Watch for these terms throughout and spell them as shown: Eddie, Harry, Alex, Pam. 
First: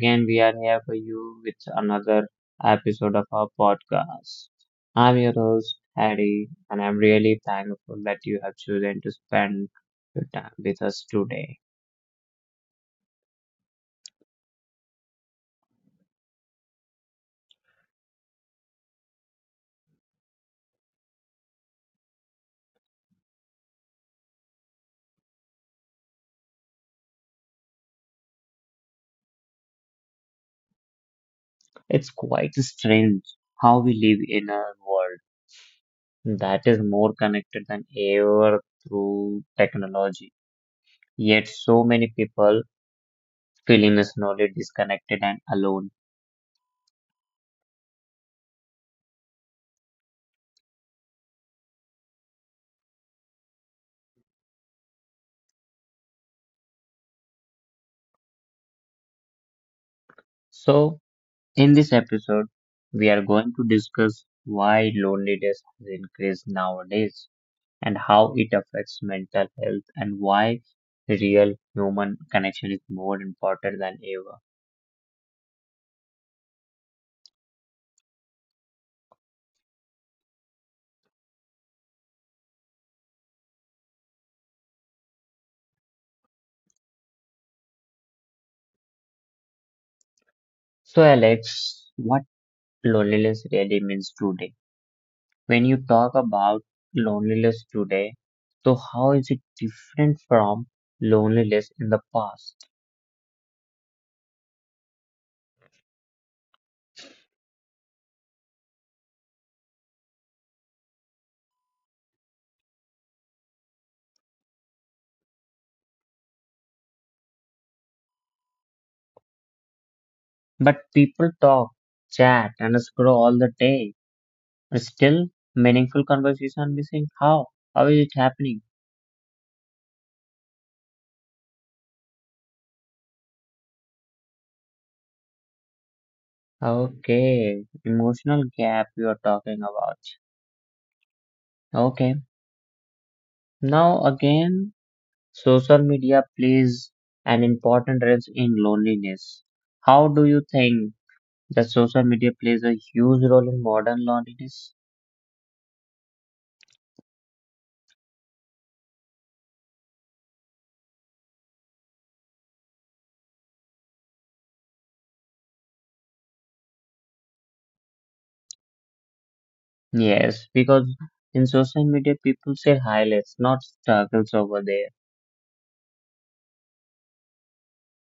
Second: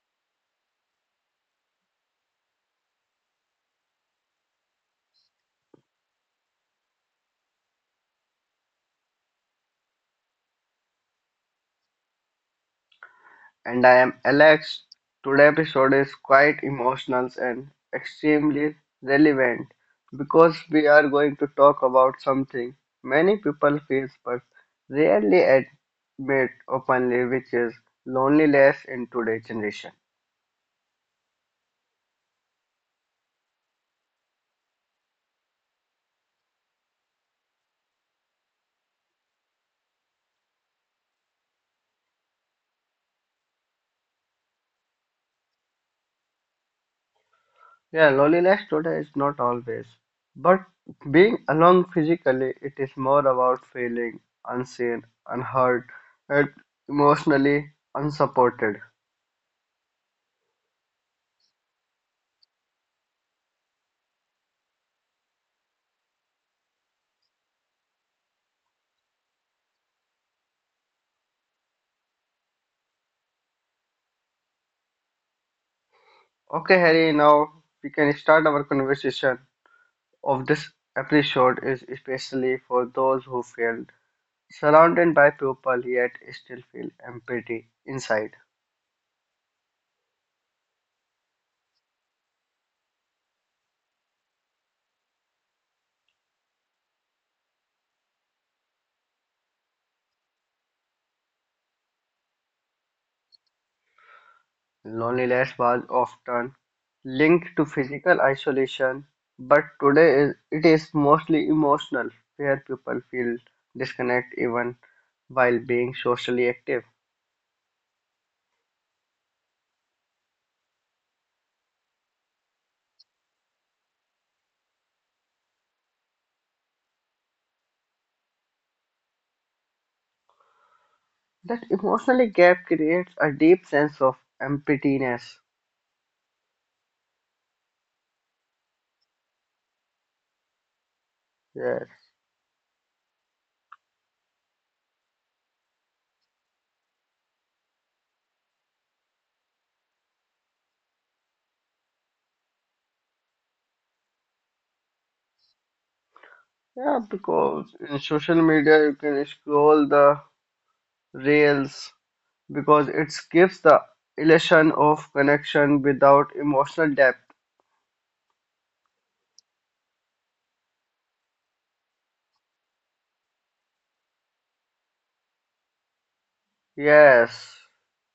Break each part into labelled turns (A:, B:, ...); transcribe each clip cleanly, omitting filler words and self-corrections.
A: again, we are here for you with another episode of our podcast. I'm your host, Harry, and I'm really thankful that you have chosen to spend your time with us today.
B: And I am Alex. Today's episode is quite emotional and extremely relevant because we are going to talk about something many people face but rarely admit openly, which is loneliness in today's generation.
A: It's quite strange how we live in a world that is more connected than ever through technology, yet so many people feeling slowly disconnected and alone.
B: Yeah, loneliness today is not always, but being alone physically, it is more about feeling unseen, unheard, and emotionally unsupported.
A: So, in this episode, we are going to discuss why loneliness has increased nowadays and how it affects mental health and why real human connection is more important than ever.
B: Okay, Harry, now we can start our conversation of this episode is especially for those who feel surrounded by people yet still feel empty inside.
A: So, Alex, what loneliness really means today? When you talk about loneliness today, so how is it different from loneliness in the past?
B: Loneliness was often linked to physical isolation, but today is, it is mostly emotional, where people feel disconnect even while being socially active.
A: But people talk, chat, and scroll all the day. Still meaningful conversation missing. How? How is it happening?
B: That emotional gap creates a deep sense of emptiness.
A: Okay, emotional gap you are talking about.
B: Yes.
A: Okay, now again, social media plays an important role in loneliness. How do you think that social media plays a huge role in modern loneliness?
B: Yeah, because in social media you can scroll the reels because it gives the illusion of connection without emotional depth.
A: Yes, because in social media, people say highlights, not struggles over there.
B: Yes,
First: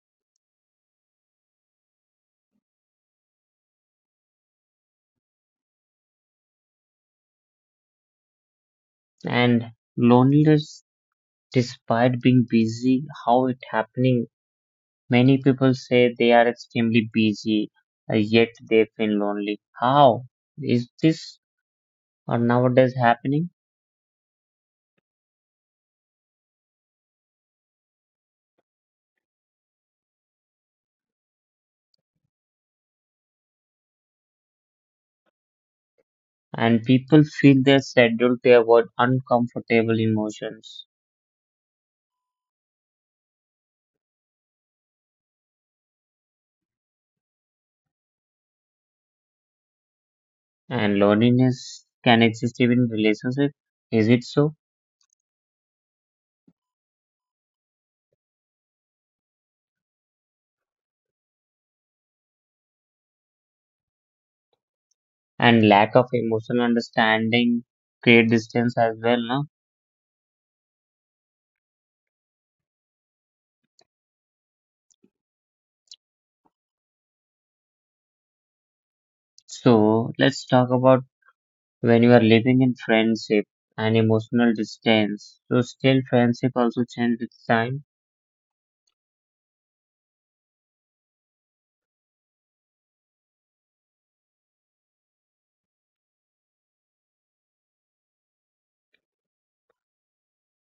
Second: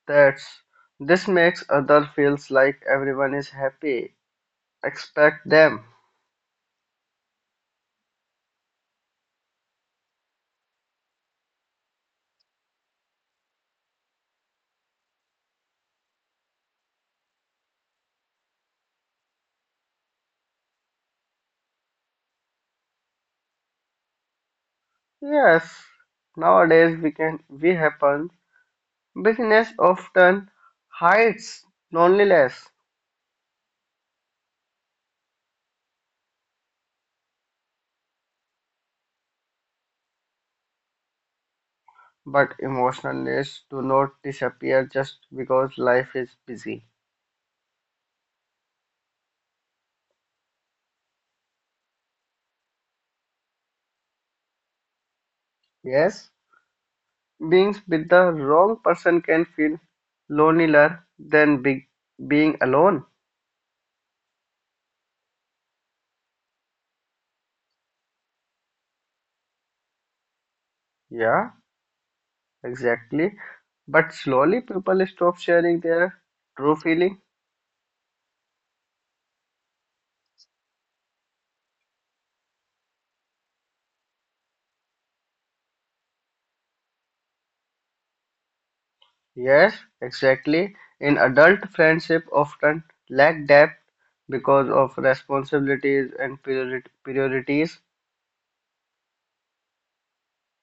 B: that's this makes other feels like everyone is happy. Expect them.
A: And loneliness, despite being busy, how it happening? Many people say they are extremely busy, yet they feel lonely. How is this nowadays happening?
B: Yes, nowadays we happen. Business often hides loneliness,
A: And people feel their schedule to avoid uncomfortable emotions.
B: but emotionalness do not disappear just because life is busy.
A: And loneliness can exist even in relationships. Is it so?
B: Yes. Being with the wrong person can feel lonelier than be being alone.
A: And lack of emotional understanding create distance as well, no?
B: Yeah, exactly. But slowly people stop sharing their true feeling.
A: So let's talk about when you are living in friendship and emotional distance. So still friendship also change with time,
B: Yes, exactly. In adult friendship often lack depth because of responsibilities and priorities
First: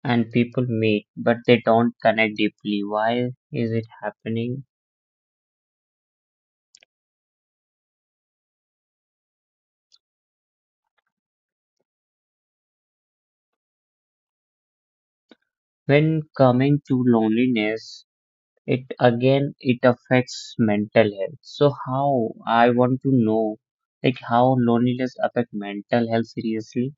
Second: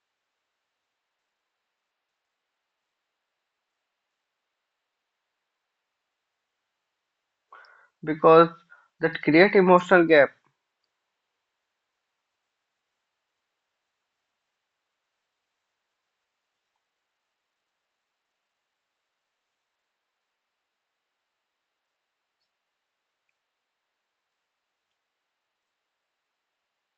A: and people meet, but they don't connect deeply. Why is it happening?
B: because that create emotional gap
A: When coming to loneliness, it again it affects mental health. So how I want to know, like how loneliness affect mental health seriously?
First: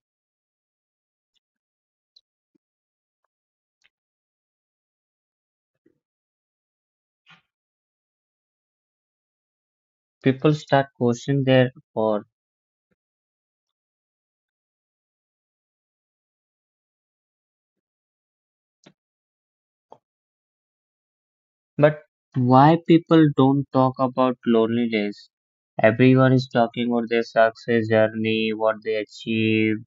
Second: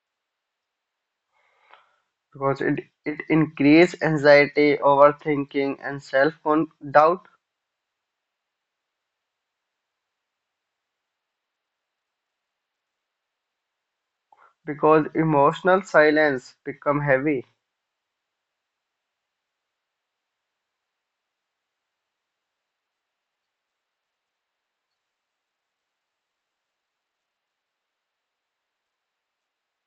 B: because it increase anxiety, overthinking and self doubt.
A: People start questioning their worth.
B: Because emotional silence become heavy,
A: But why people don't talk about loneliness? Everyone is talking about their success journey, what they achieved,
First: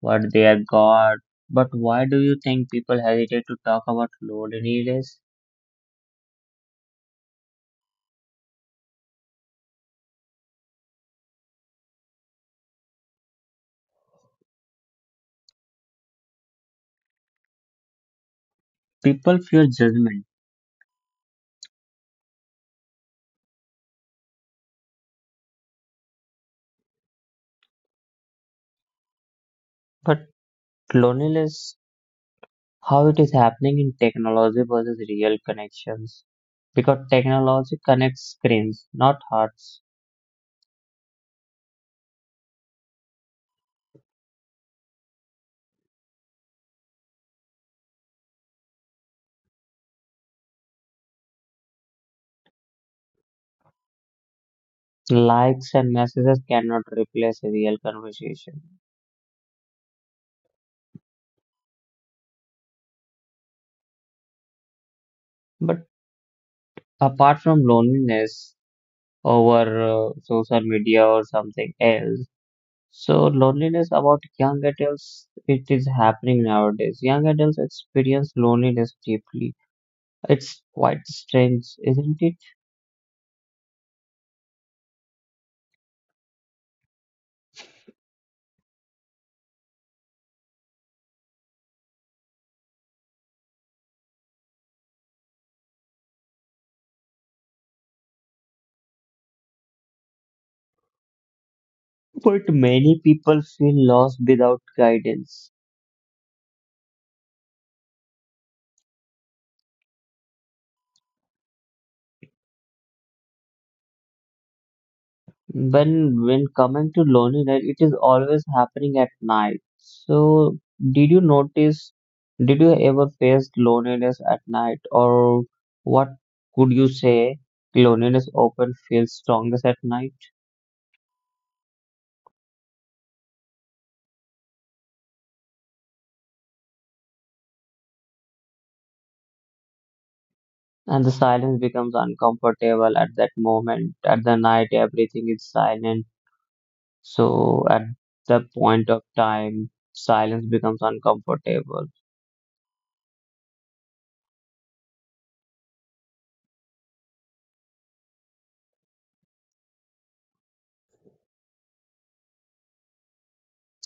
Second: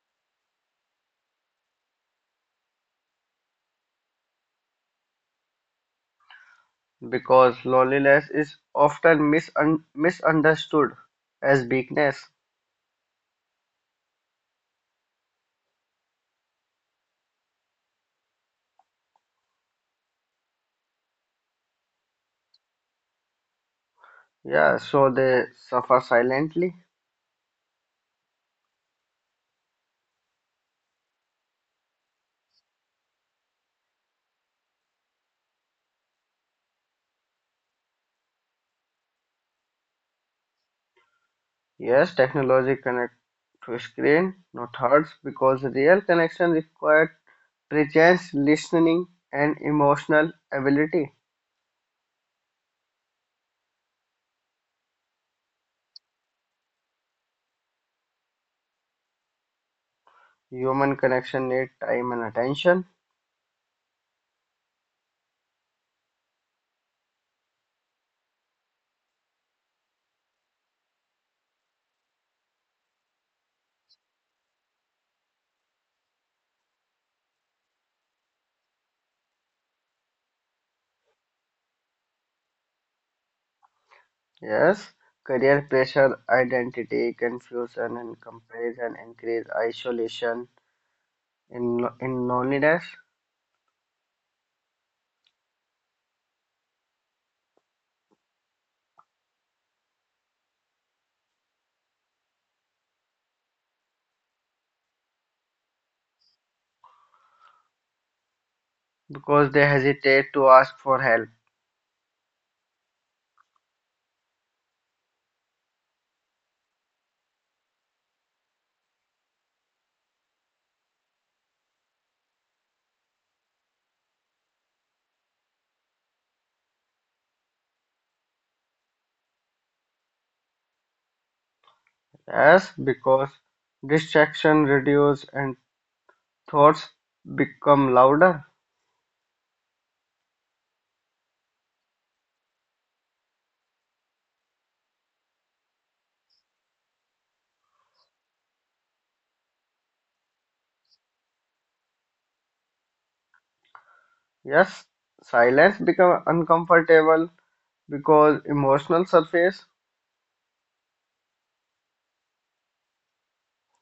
A: what they have got. But why do you think people hesitate to talk about loneliness?
B: because loneliness is often misunderstood as weakness.
A: People fear judgment,
B: Yeah, so they suffer silently.
A: but loneliness, how it is happening in technology versus real connections? Because technology connects screens, not hearts.
B: Yes, technology connect to screen, not hearts, because real connection required presence, listening, and emotional ability.
A: Likes and messages cannot replace a real conversation.
B: Human connection need time and attention.
A: But apart from loneliness over social media or something else, so loneliness about young adults, it is happening nowadays. Young adults experience loneliness deeply. It's quite strange, isn't it?
B: Yes, career pressure, identity confusion, and comparison increase isolation. In loneliness
A: But many people feel lost without guidance.
B: because they hesitate to ask for help.
A: When coming to loneliness, it is always happening at night. So, did you notice? Did you ever face loneliness at night, or what could you say? Loneliness often feels strongest at night,
B: Yes, because distraction reduce and thoughts become louder.
A: and the silence becomes uncomfortable at that moment. At the night, everything is silent. So, at that point of time, silence becomes uncomfortable.
B: Yes, silence become uncomfortable because emotional surface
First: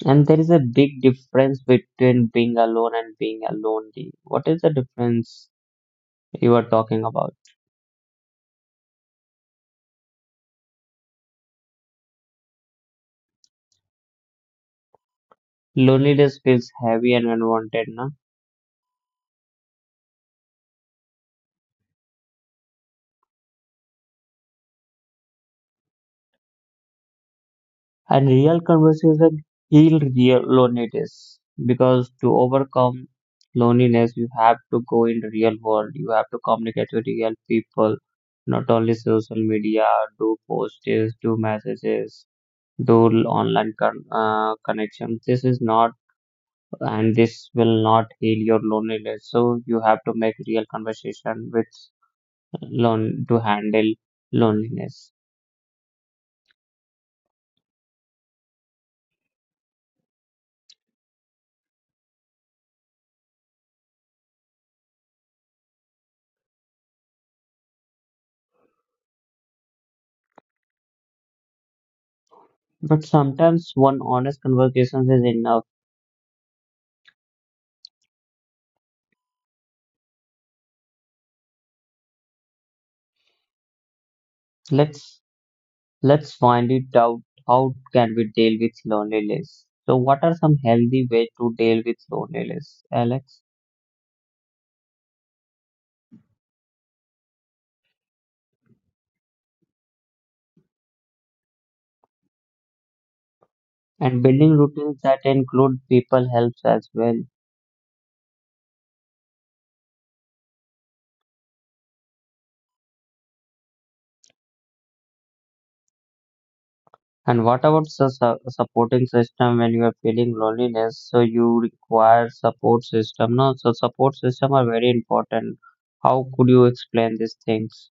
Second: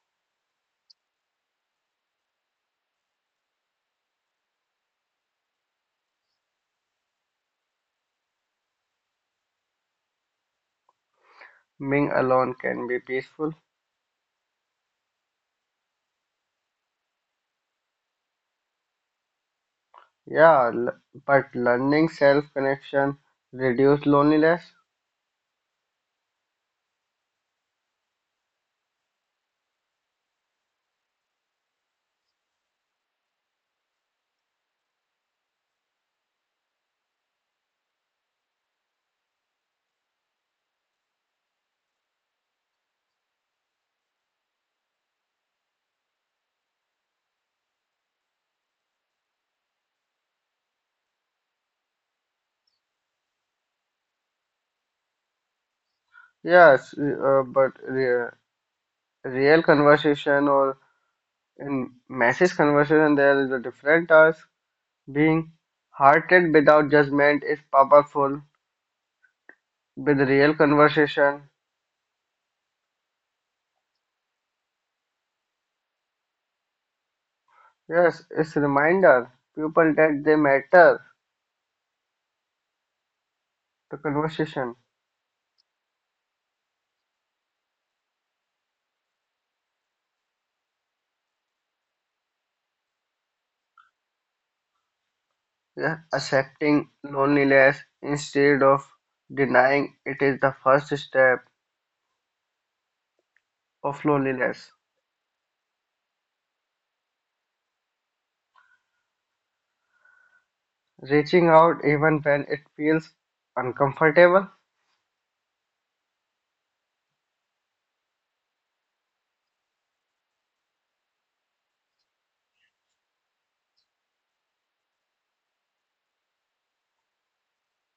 A: And there is a big difference between being alone and being a lonely. What is the difference you are talking about?
B: being alone can be peaceful.
A: Loneliness feels heavy and unwanted, no?
B: Yeah, but learning self connection reduce loneliness.
A: And real conversation heal real loneliness, because to overcome loneliness, you have to go in the real world. You have to communicate with real people, not only social media, do posts, do messages, do connections. This is not, and this will not heal your loneliness. So you have to make real conversation with lone to handle loneliness.
B: Yes, but real conversation or in message conversation there is a different task. Being-hearted without judgment is powerful. With real conversation,
A: But sometimes one honest conversation is enough.
B: yes, it's reminder people that they matter. The conversation,
A: Let's let's find it out. How can we deal with loneliness? So what are some healthy way to deal with loneliness, Alex?
B: yeah, accepting loneliness instead of denying it is the first step of
A: And building
B: loneliness.
A: routines that include people helps as well.
B: Reaching out even when it feels uncomfortable.
A: And what about the supporting system when you are feeling loneliness? So you require support system. No, so support system are very important. How could you explain these things?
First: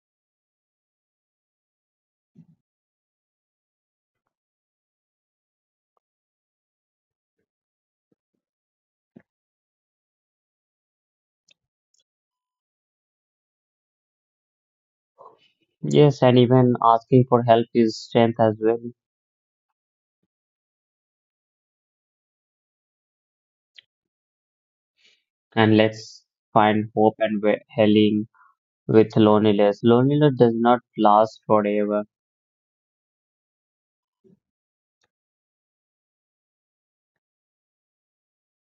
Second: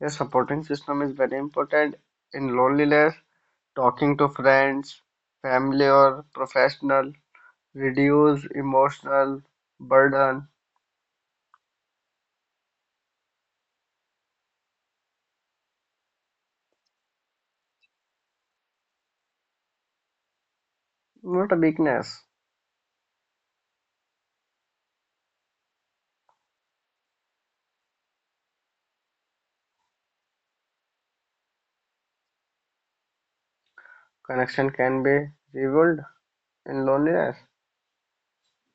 B: Your supporting system is very important in loneliness. Talking to friends, family, or professional reduce emotional burden,
A: Yes, and even asking for help is strength as well.
B: not a weakness.
A: And let's find hope and healing with loneliness. Loneliness does not last forever.
B: Connection can be revealed in loneliness,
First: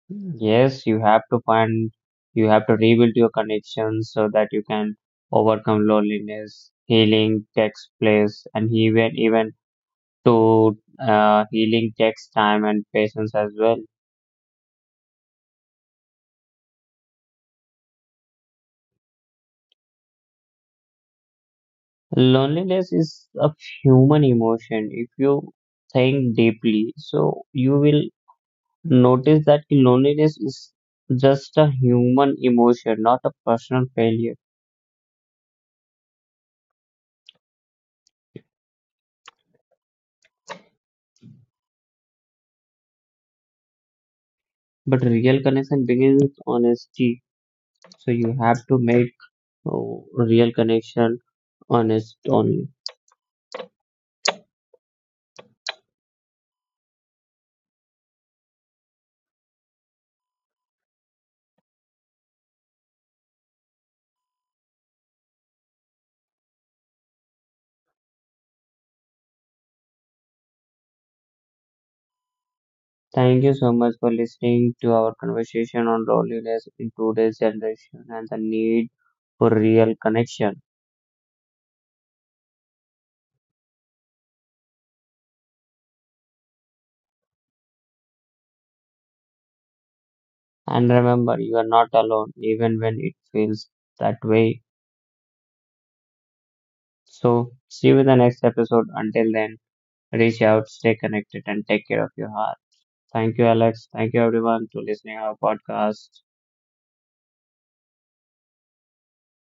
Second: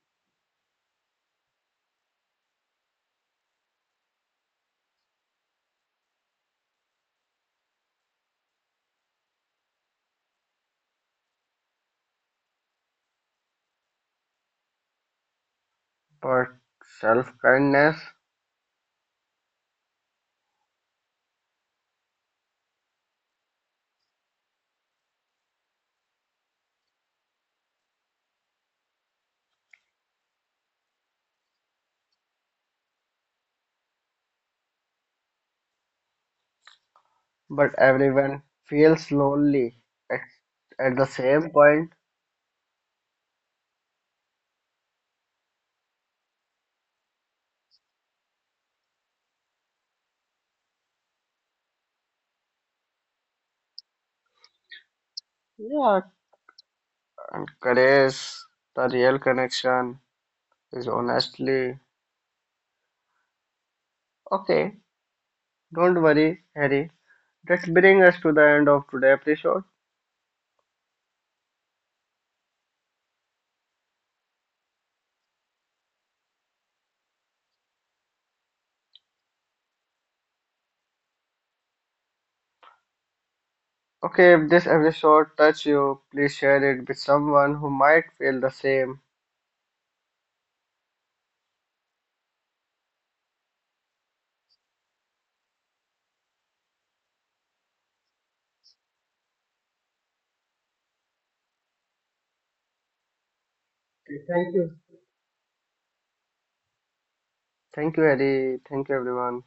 A: Yes, you have to find, you have to rebuild your connections so that you can overcome loneliness. Healing takes place, and even to healing takes time and patience as well.
B: but self-kindness.
A: Loneliness is a human emotion. If you think deeply, so you will notice that loneliness is just a human emotion, not a personal failure.
B: But everyone feels lonely at, at the same point.
A: But real connection begins with honesty. So you have to make. Oh, real connection, honest only.
B: Yeah, and courage, the real connection is honestly okay. Don't worry, Harry. That brings us to the end of today's episode.
A: Thank you so much for listening to our conversation on loneliness in today's generation and the need for real connection.
B: Okay, if this episode touched you, please share it with someone who might feel the same.
A: And remember, you are not alone, even when it feels that way. So, see you in the next episode. Until then, reach out, stay connected, and take care of your heart. Thank you, Alex. Thank
B: Okay,
A: you,
B: thank
A: everyone,
B: you.
A: to listening our podcast.
B: Thank you, Eddie. Thank you, everyone.